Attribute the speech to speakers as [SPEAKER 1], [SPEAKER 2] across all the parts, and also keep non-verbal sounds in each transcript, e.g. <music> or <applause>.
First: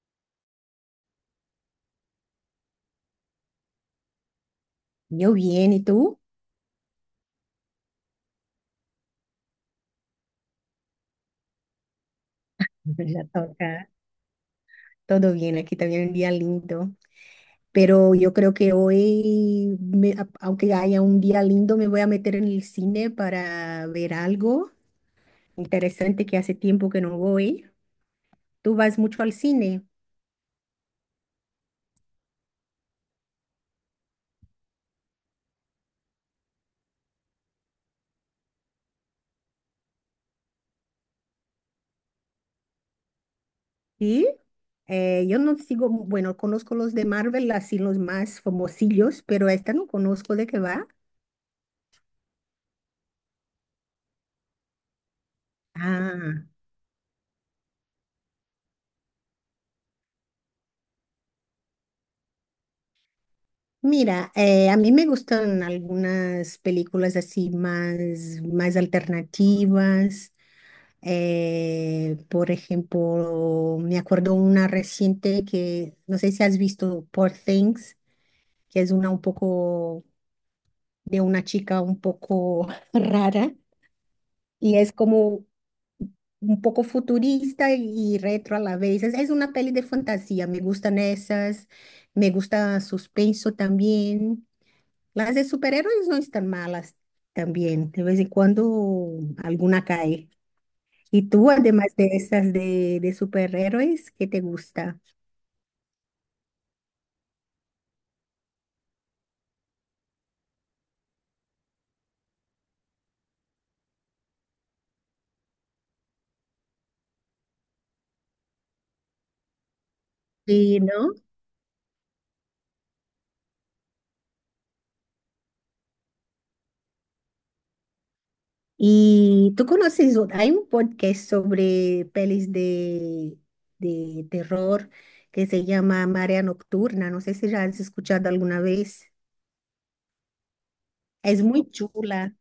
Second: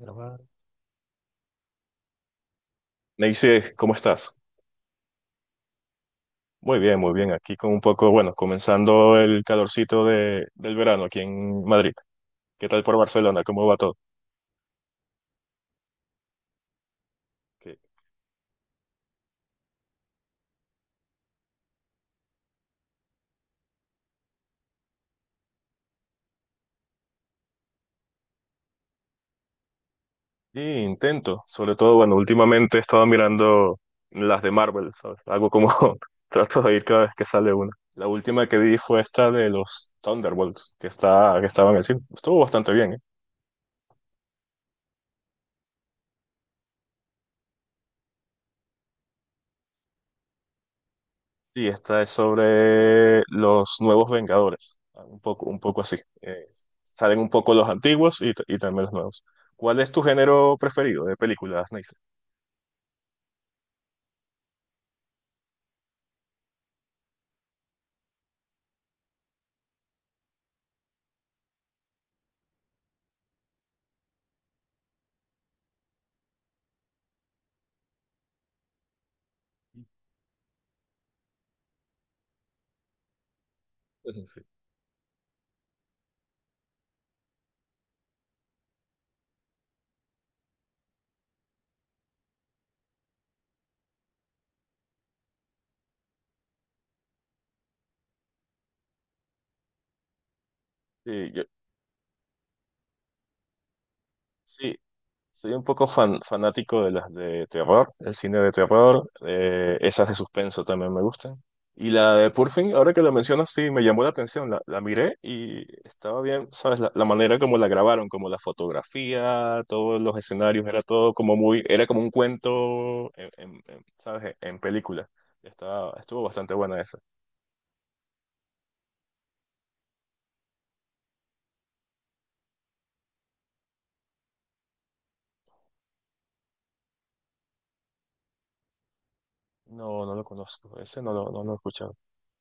[SPEAKER 1] Grabar. Neisy, ¿cómo estás?
[SPEAKER 2] Yo bien, ¿y tú?
[SPEAKER 1] Muy bien, muy bien. Aquí con un poco, bueno, comenzando el calorcito del verano aquí en Madrid. ¿Qué tal
[SPEAKER 2] <laughs>
[SPEAKER 1] por
[SPEAKER 2] La
[SPEAKER 1] Barcelona? ¿Cómo va
[SPEAKER 2] toca.
[SPEAKER 1] todo?
[SPEAKER 2] Todo bien, aquí también un día lindo.
[SPEAKER 1] Que-
[SPEAKER 2] Pero yo creo que hoy, aunque haya un día lindo, me voy a meter en el cine para ver algo interesante que hace tiempo que no voy. Tú vas mucho al cine,
[SPEAKER 1] Y intento, sobre todo, bueno, últimamente he estado mirando las de Marvel, ¿sabes? Algo como <laughs> trato de ir cada vez que sale una. La última que vi fue esta de los Thunderbolts, que estaba en el cine. Estuvo bastante bien.
[SPEAKER 2] ¿sí? Yo no sigo, bueno, conozco los de Marvel, así los más famosillos, pero esta no conozco de qué va.
[SPEAKER 1] Sí, esta es sobre los nuevos Vengadores, ah, un poco así.
[SPEAKER 2] Ah.
[SPEAKER 1] Salen un poco los antiguos y también los nuevos. ¿Cuál es tu género preferido de películas, Neisa?
[SPEAKER 2] Mira, a mí me gustan algunas películas así más, más alternativas. Por ejemplo, me acuerdo una reciente que no sé si has visto Poor Things, que es una un poco de una chica un poco <laughs> rara
[SPEAKER 1] <laughs> Sí.
[SPEAKER 2] y es como un poco futurista y retro a la vez. Es una peli de fantasía, me gustan esas, me gusta suspenso también. Las de superhéroes no están malas también. De vez en cuando alguna cae. ¿Y
[SPEAKER 1] Sí,
[SPEAKER 2] tú, además de esas de superhéroes, qué te
[SPEAKER 1] sí.
[SPEAKER 2] gusta?
[SPEAKER 1] Soy un poco fanático de las de terror, el cine de terror, esas de suspenso también me gustan. Y la de Purfing, ahora que lo mencionas, sí, me llamó la atención, la miré y estaba bien, ¿sabes? La manera como la grabaron, como la fotografía, todos los escenarios,
[SPEAKER 2] Sí,
[SPEAKER 1] era todo
[SPEAKER 2] ¿no?
[SPEAKER 1] como muy, era como un cuento, en, ¿sabes? En película. Estaba, estuvo bastante buena esa.
[SPEAKER 2] Y tú conoces, hay un podcast sobre pelis de terror que se llama Marea Nocturna. No sé si ya has escuchado alguna vez.
[SPEAKER 1] No, no lo conozco, ese no lo,
[SPEAKER 2] Es
[SPEAKER 1] no lo he
[SPEAKER 2] muy
[SPEAKER 1] escuchado.
[SPEAKER 2] chula.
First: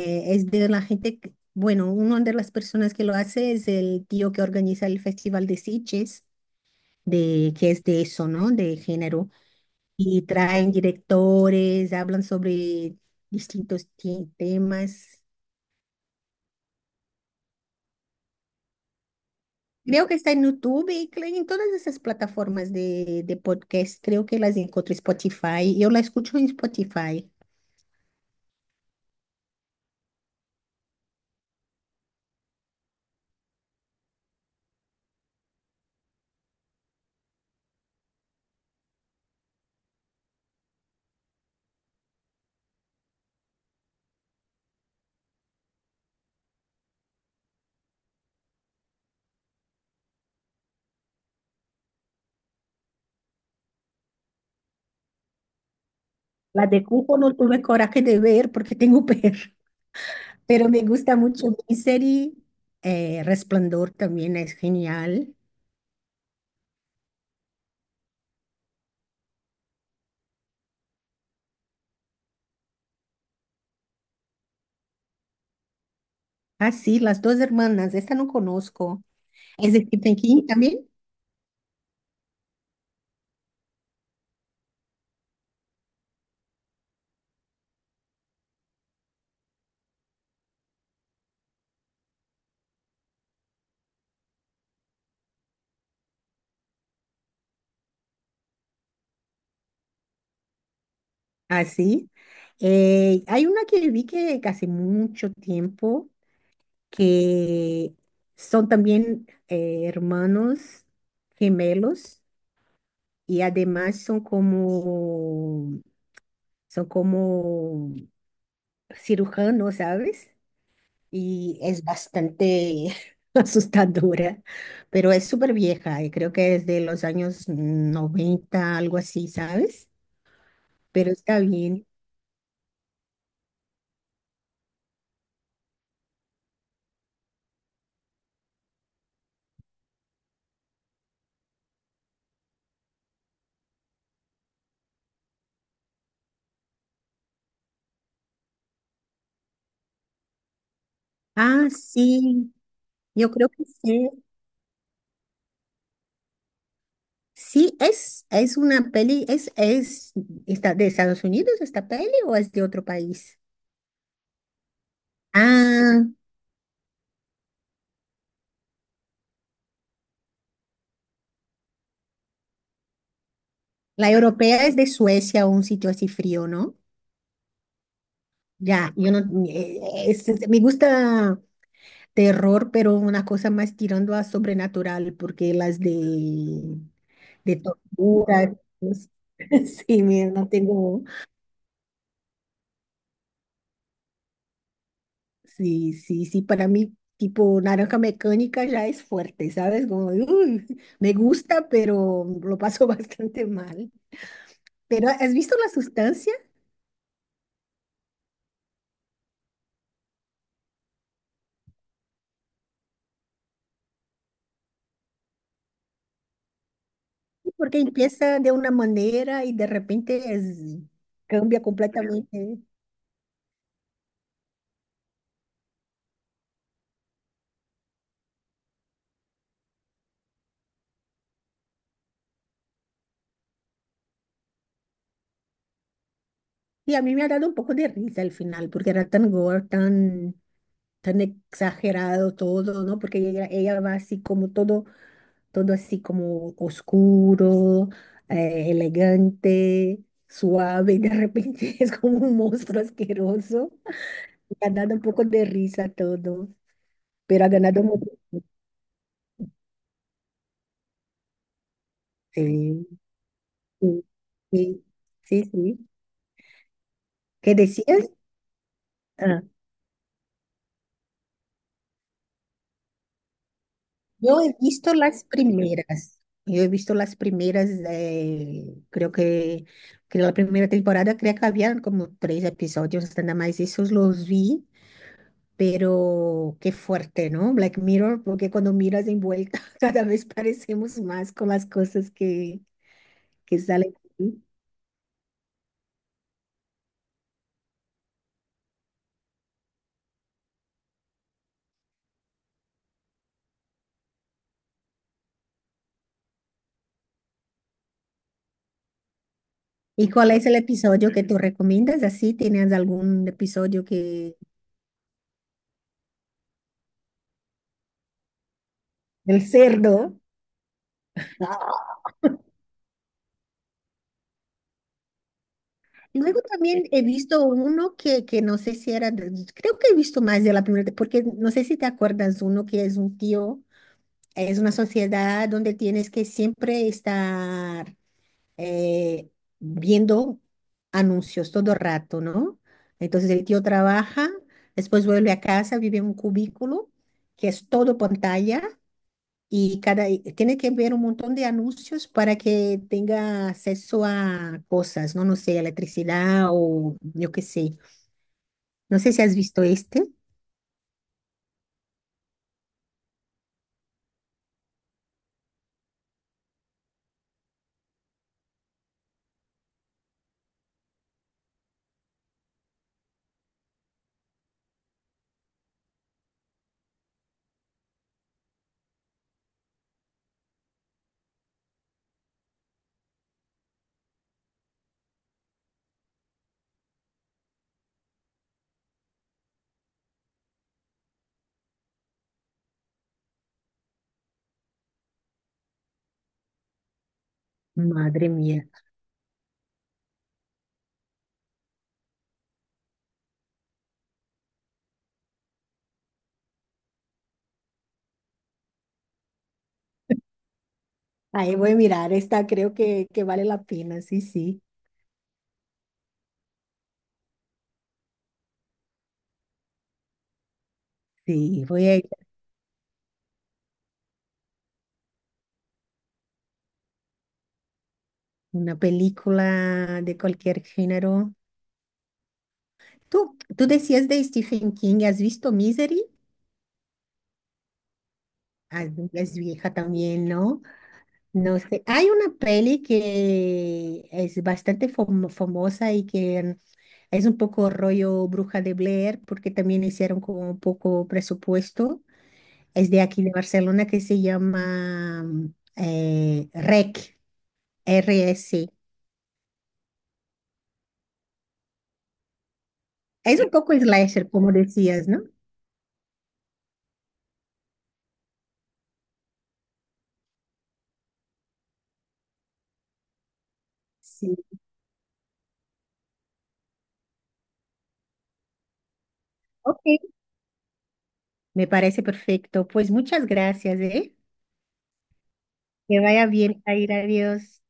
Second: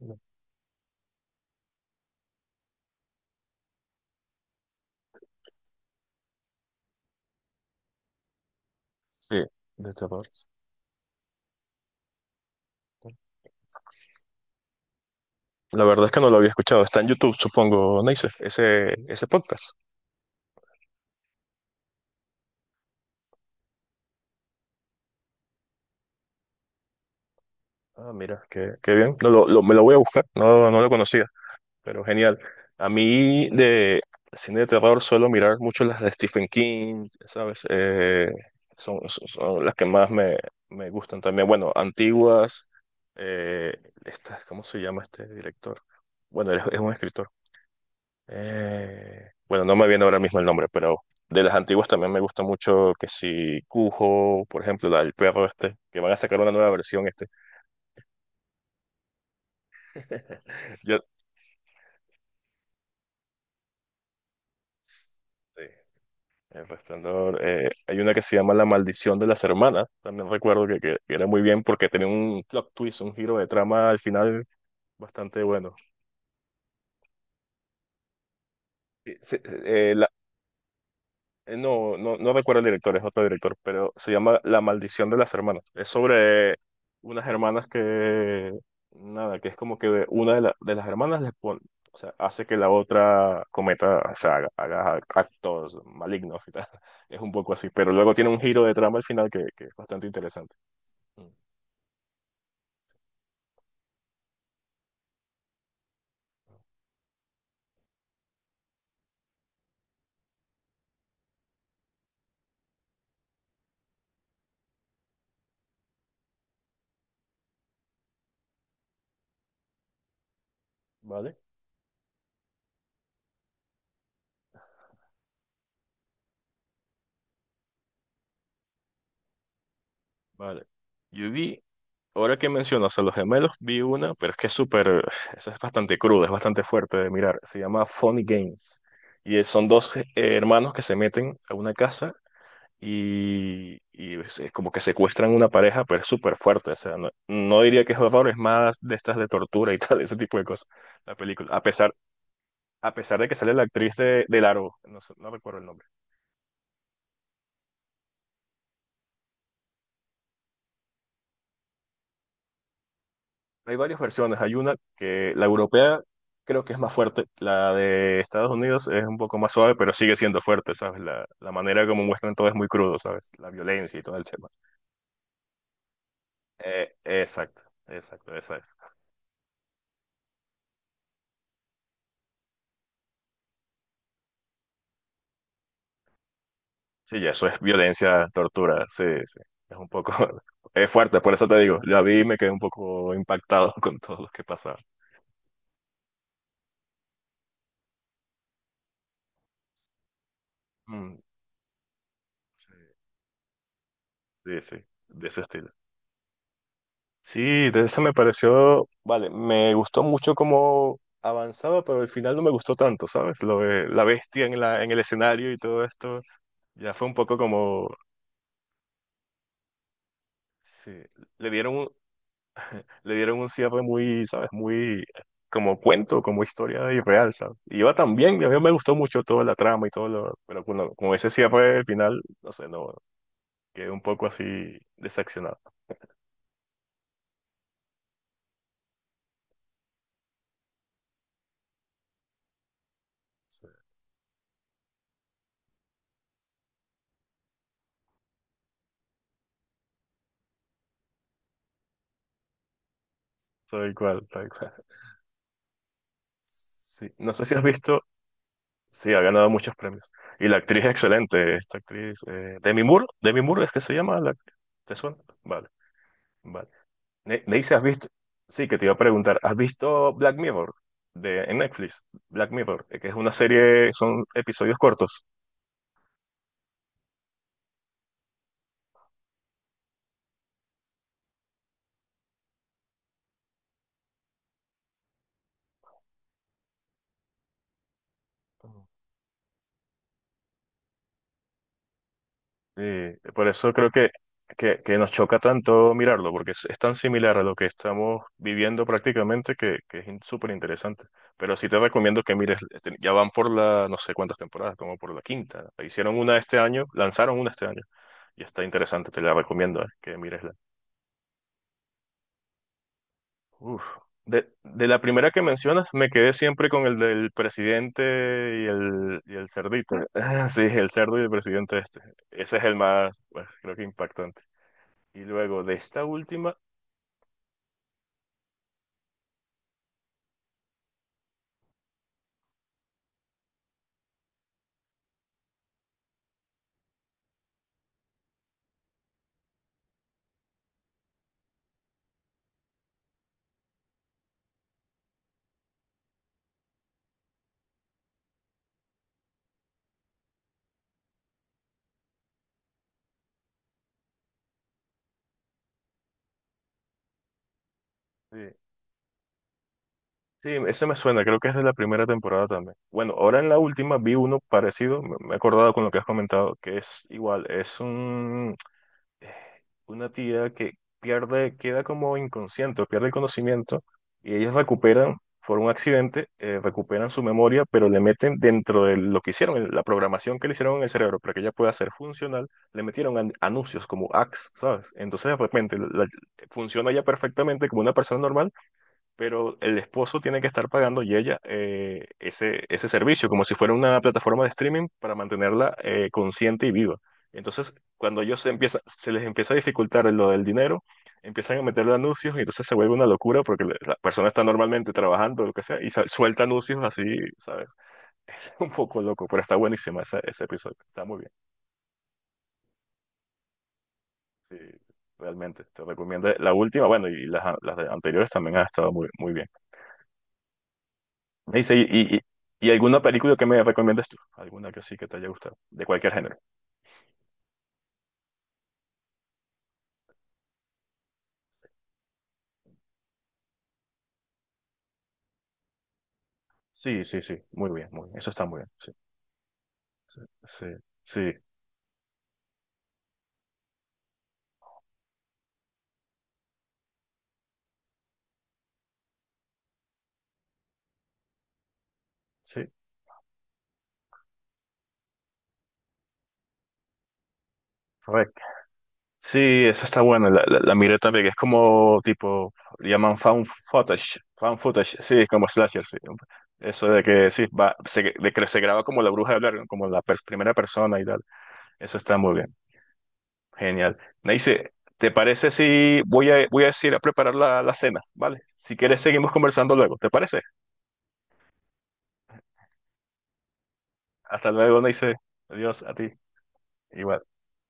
[SPEAKER 1] No.
[SPEAKER 2] Es de la gente, bueno, una de las personas que lo hace es el tío que organiza el Festival de Sitges. De que es de eso, ¿no? De género.
[SPEAKER 1] Sí, de
[SPEAKER 2] Y
[SPEAKER 1] terror. Sí.
[SPEAKER 2] traen directores, hablan sobre temas.
[SPEAKER 1] La verdad es que no lo había escuchado. Está en YouTube, supongo, Neisef, ese podcast.
[SPEAKER 2] Creo que está en YouTube y en todas esas plataformas de podcast. Creo que las encuentro en Spotify. Yo la escucho en Spotify.
[SPEAKER 1] Ah, mira, qué, qué bien. No, me lo voy a buscar. No, no lo conocía, pero genial. A mí de cine de terror suelo mirar mucho las de Stephen King, ¿sabes? Son, son las que más me, me gustan también. Bueno, antiguas. Eh, ¿Cómo se llama este director? Bueno, es un escritor. Bueno, no me viene ahora mismo el nombre, pero de las antiguas también me gusta mucho que si Cujo, por ejemplo, la del perro este, que van a sacar una
[SPEAKER 2] La
[SPEAKER 1] nueva
[SPEAKER 2] de
[SPEAKER 1] versión
[SPEAKER 2] Cuco
[SPEAKER 1] este.
[SPEAKER 2] no tuve coraje de ver porque tengo perro, <laughs> pero me
[SPEAKER 1] <laughs> Yo,
[SPEAKER 2] gusta mucho mi serie. Resplandor también es
[SPEAKER 1] sí.
[SPEAKER 2] genial.
[SPEAKER 1] El Resplandor. Hay una que se llama La Maldición de las Hermanas. También recuerdo que era muy bien porque tenía un plot twist, un giro de trama al final bastante bueno.
[SPEAKER 2] Ah, sí, las dos hermanas. Esta no conozco.
[SPEAKER 1] Sí, sí,
[SPEAKER 2] ¿Es de
[SPEAKER 1] eh,
[SPEAKER 2] Stephen King también?
[SPEAKER 1] No, no, no recuerdo el director, es otro director, pero se llama La Maldición de las Hermanas. Es sobre unas hermanas que, nada, que es como que una de las hermanas les pone, o sea, hace que la otra cometa, o sea, haga actos malignos y tal. <laughs> Es un poco así, pero luego tiene un giro de trama al final que es bastante interesante. Mm.
[SPEAKER 2] Así. Hay una que vi que hace mucho tiempo que son también hermanos gemelos y además son como cirujanos, ¿sabes?
[SPEAKER 1] ¿Vale?
[SPEAKER 2] Y es bastante <laughs> asustadora, pero es súper vieja y creo que es de los años 90 algo así, ¿sabes?
[SPEAKER 1] Vale.
[SPEAKER 2] Pero
[SPEAKER 1] Yo
[SPEAKER 2] está
[SPEAKER 1] vi
[SPEAKER 2] bien.
[SPEAKER 1] Ahora que mencionas a los gemelos, vi una, pero es que es súper, esa es bastante cruda, es bastante fuerte de mirar. Se llama Funny Games. Son dos hermanos que se meten a una casa y es como que secuestran una pareja, pero es súper fuerte. O sea, no, no diría que es horror, es más de estas de tortura y tal, <laughs> ese tipo de cosas, la película.
[SPEAKER 2] Ah, sí,
[SPEAKER 1] A pesar de
[SPEAKER 2] yo
[SPEAKER 1] que
[SPEAKER 2] creo
[SPEAKER 1] sale la
[SPEAKER 2] que
[SPEAKER 1] actriz
[SPEAKER 2] sí.
[SPEAKER 1] de Largo, no sé, no recuerdo el nombre.
[SPEAKER 2] Sí, es una peli, es, ¿está de Estados Unidos esta peli o es de otro país?
[SPEAKER 1] Hay varias versiones. Hay una que la europea
[SPEAKER 2] Ah,
[SPEAKER 1] creo que es más fuerte. La de Estados Unidos es un poco más suave, pero sigue siendo fuerte, ¿sabes? La manera como muestran todo es muy crudo, ¿sabes? La violencia y
[SPEAKER 2] la
[SPEAKER 1] todo el tema.
[SPEAKER 2] europea es de Suecia o un sitio así frío, ¿no?
[SPEAKER 1] Exacto, exacto, esa es.
[SPEAKER 2] Ya, yo no, eh, me gusta terror, pero una cosa más tirando a sobrenatural, porque las
[SPEAKER 1] Sí, ya eso
[SPEAKER 2] de
[SPEAKER 1] es violencia,
[SPEAKER 2] tortura,
[SPEAKER 1] tortura. Sí,
[SPEAKER 2] pues,
[SPEAKER 1] sí. Es
[SPEAKER 2] <laughs>
[SPEAKER 1] un
[SPEAKER 2] sí,
[SPEAKER 1] poco.
[SPEAKER 2] mira,
[SPEAKER 1] <laughs>
[SPEAKER 2] no
[SPEAKER 1] Es
[SPEAKER 2] tengo,
[SPEAKER 1] fuerte, por eso te digo. La vi y me quedé un poco impactado <laughs> con todo lo que pasaba.
[SPEAKER 2] sí, sí, sí, para mí tipo naranja mecánica ya es fuerte, ¿sabes? Como, "Uy, me
[SPEAKER 1] Mm,
[SPEAKER 2] gusta, pero lo
[SPEAKER 1] sí,
[SPEAKER 2] paso <laughs> bastante mal".
[SPEAKER 1] sí, sí,
[SPEAKER 2] Pero
[SPEAKER 1] de
[SPEAKER 2] ¿has
[SPEAKER 1] ese
[SPEAKER 2] visto
[SPEAKER 1] estilo.
[SPEAKER 2] la sustancia?
[SPEAKER 1] Sí, de esa me pareció, vale, me gustó mucho cómo avanzaba, pero al final no me gustó tanto, ¿sabes? Lo de la bestia en el escenario y todo esto, ya fue un poco
[SPEAKER 2] Porque
[SPEAKER 1] como,
[SPEAKER 2] empieza de una manera y de repente es,
[SPEAKER 1] sí, le
[SPEAKER 2] cambia
[SPEAKER 1] dieron un,
[SPEAKER 2] completamente.
[SPEAKER 1] le dieron un cierre muy, ¿sabes? Muy como cuento, como historia irreal, ¿sabes? Y iba tan bien, a mí me gustó mucho toda la trama y todo lo, pero con ese cierre al final, no sé, no, quedé un poco así decepcionado.
[SPEAKER 2] Y a mí me ha dado un poco de risa al final, porque era tan gore, tan, tan exagerado todo, ¿no? Porque ella,
[SPEAKER 1] Sí.
[SPEAKER 2] ella va así como todo todo así como oscuro, elegante, suave, <laughs> y de repente <laughs> es como un monstruo asqueroso.
[SPEAKER 1] Tal cual, tal
[SPEAKER 2] Me ha
[SPEAKER 1] cual.
[SPEAKER 2] dado un poco de risa todo,
[SPEAKER 1] Sí, no sé
[SPEAKER 2] pero ha
[SPEAKER 1] si has
[SPEAKER 2] ganado
[SPEAKER 1] visto...
[SPEAKER 2] mucho.
[SPEAKER 1] Sí, ha ganado muchos premios. Y la actriz es excelente, esta actriz. Demi
[SPEAKER 2] Sí,
[SPEAKER 1] Moore, Demi Moore es que se
[SPEAKER 2] sí,
[SPEAKER 1] llama la actriz.
[SPEAKER 2] sí,
[SPEAKER 1] ¿Te suena?
[SPEAKER 2] sí,
[SPEAKER 1] Vale,
[SPEAKER 2] sí.
[SPEAKER 1] vale.
[SPEAKER 2] ¿Qué
[SPEAKER 1] Neise, ¿has visto?
[SPEAKER 2] decías?
[SPEAKER 1] Sí, que te iba a preguntar,
[SPEAKER 2] Ah,
[SPEAKER 1] ¿has visto Black Mirror de, en Netflix? Black Mirror, que es una serie, son
[SPEAKER 2] yo he
[SPEAKER 1] episodios
[SPEAKER 2] visto las
[SPEAKER 1] cortos.
[SPEAKER 2] primeras. Yo he visto las primeras, creo que la primera temporada, creo que habían como tres episodios, nada más esos los vi. Pero qué fuerte, ¿no? Black Mirror, porque cuando miras de envuelta, <laughs> cada vez parecemos más con las cosas
[SPEAKER 1] Sí, por
[SPEAKER 2] que
[SPEAKER 1] eso creo
[SPEAKER 2] salen aquí.
[SPEAKER 1] que nos choca tanto mirarlo, porque es tan similar a lo que estamos viviendo prácticamente que es súper interesante. Pero sí te recomiendo que mires, este, ya van por la, no sé cuántas temporadas, como por la quinta. Hicieron una este año, lanzaron una este año, y está interesante, te la recomiendo,
[SPEAKER 2] ¿Y
[SPEAKER 1] que
[SPEAKER 2] cuál es
[SPEAKER 1] miresla.
[SPEAKER 2] el episodio que tú recomiendas? Así, ¿tienes algún
[SPEAKER 1] Uf.
[SPEAKER 2] episodio que...
[SPEAKER 1] De la primera que mencionas, me quedé siempre con el del presidente y
[SPEAKER 2] El
[SPEAKER 1] el cerdito.
[SPEAKER 2] cerdo.
[SPEAKER 1] <laughs> Sí, el cerdo y el presidente
[SPEAKER 2] Ah.
[SPEAKER 1] este. Ese es el más, pues, creo que impactante. Y luego de esta
[SPEAKER 2] Luego
[SPEAKER 1] última,
[SPEAKER 2] también he visto uno que no sé si era, creo que he visto más de la primera, porque no sé si te acuerdas, uno que es un tío, es una sociedad donde tienes que siempre estar eh, viendo anuncios todo rato, ¿no? Entonces el tío trabaja, después vuelve a casa, vive en un cubículo que es todo pantalla y cada y tiene que ver un montón de anuncios para que tenga acceso a cosas, ¿no? No sé, electricidad o yo qué sé.
[SPEAKER 1] sí.
[SPEAKER 2] No sé si has visto este.
[SPEAKER 1] Sí, ese me suena, creo que es de la primera temporada también. Bueno, ahora en la última vi uno parecido, me he acordado con lo que has comentado, que es igual, es un, eh, una tía que pierde, queda como inconsciente, pierde el conocimiento y ellos recuperan, por un accidente, recuperan su memoria, pero le meten dentro de lo que hicieron, la programación que le hicieron en el cerebro para que ella pueda ser funcional, le metieron anuncios como ads, ¿sabes? Entonces de repente funciona ya perfectamente como una persona normal, pero el esposo tiene que estar pagando y ella ese, ese servicio, como si fuera una plataforma de streaming para mantenerla consciente y viva. Entonces, cuando
[SPEAKER 2] Madre mía.
[SPEAKER 1] empieza, se les empieza a dificultar lo del dinero, empiezan a meterle anuncios y entonces se vuelve una locura porque la persona está normalmente trabajando, o lo que sea, y suelta anuncios así, ¿sabes? <laughs> Es un poco loco, pero está buenísima ese, ese episodio, está muy bien.
[SPEAKER 2] Ahí voy a mirar esta, creo que vale la pena, sí,
[SPEAKER 1] Sí,
[SPEAKER 2] sí.
[SPEAKER 1] realmente, te recomiendo la última, bueno, y las anteriores también han estado muy, muy bien. Me
[SPEAKER 2] Sí,
[SPEAKER 1] dice,
[SPEAKER 2] voy a ir a
[SPEAKER 1] y ¿alguna película que me recomiendas tú? ¿Alguna que sí que te haya gustado? De cualquier género.
[SPEAKER 2] una película de cualquier género. Tú decías de Stephen King, ¿has visto Misery?
[SPEAKER 1] Sí, sí, sí. Muy bien, muy bien. Eso está muy bien.
[SPEAKER 2] Ah,
[SPEAKER 1] Sí,
[SPEAKER 2] es vieja
[SPEAKER 1] sí,
[SPEAKER 2] también, ¿no?
[SPEAKER 1] sí, sí.
[SPEAKER 2] No sé. Hay una peli que es bastante famosa y que es un poco rollo Bruja de Blair, porque también hicieron como un poco presupuesto.
[SPEAKER 1] Sí.
[SPEAKER 2] Es de aquí de Barcelona que se llama REC.
[SPEAKER 1] Correcto.
[SPEAKER 2] RSC.
[SPEAKER 1] Sí, esa está buena. La miré también, que es como tipo, le llaman
[SPEAKER 2] Es
[SPEAKER 1] found
[SPEAKER 2] un poco
[SPEAKER 1] footage.
[SPEAKER 2] slasher, como
[SPEAKER 1] Found footage.
[SPEAKER 2] decías, ¿no?
[SPEAKER 1] Sí, como slasher, sí. Eso de que sí, va, de que se graba como la bruja de hablar, como la primera persona y tal. Eso está muy bien. Genial.
[SPEAKER 2] Sí.
[SPEAKER 1] Neice, ¿te parece si voy a ir a preparar la, la cena, ¿vale? Si quieres, seguimos conversando
[SPEAKER 2] Ok,
[SPEAKER 1] luego, ¿te parece?
[SPEAKER 2] me parece perfecto. Pues muchas gracias, ¿eh?
[SPEAKER 1] Hasta luego, Neice. Adiós a
[SPEAKER 2] Que
[SPEAKER 1] ti.
[SPEAKER 2] vaya bien, Jair.
[SPEAKER 1] Igual.
[SPEAKER 2] Adiós.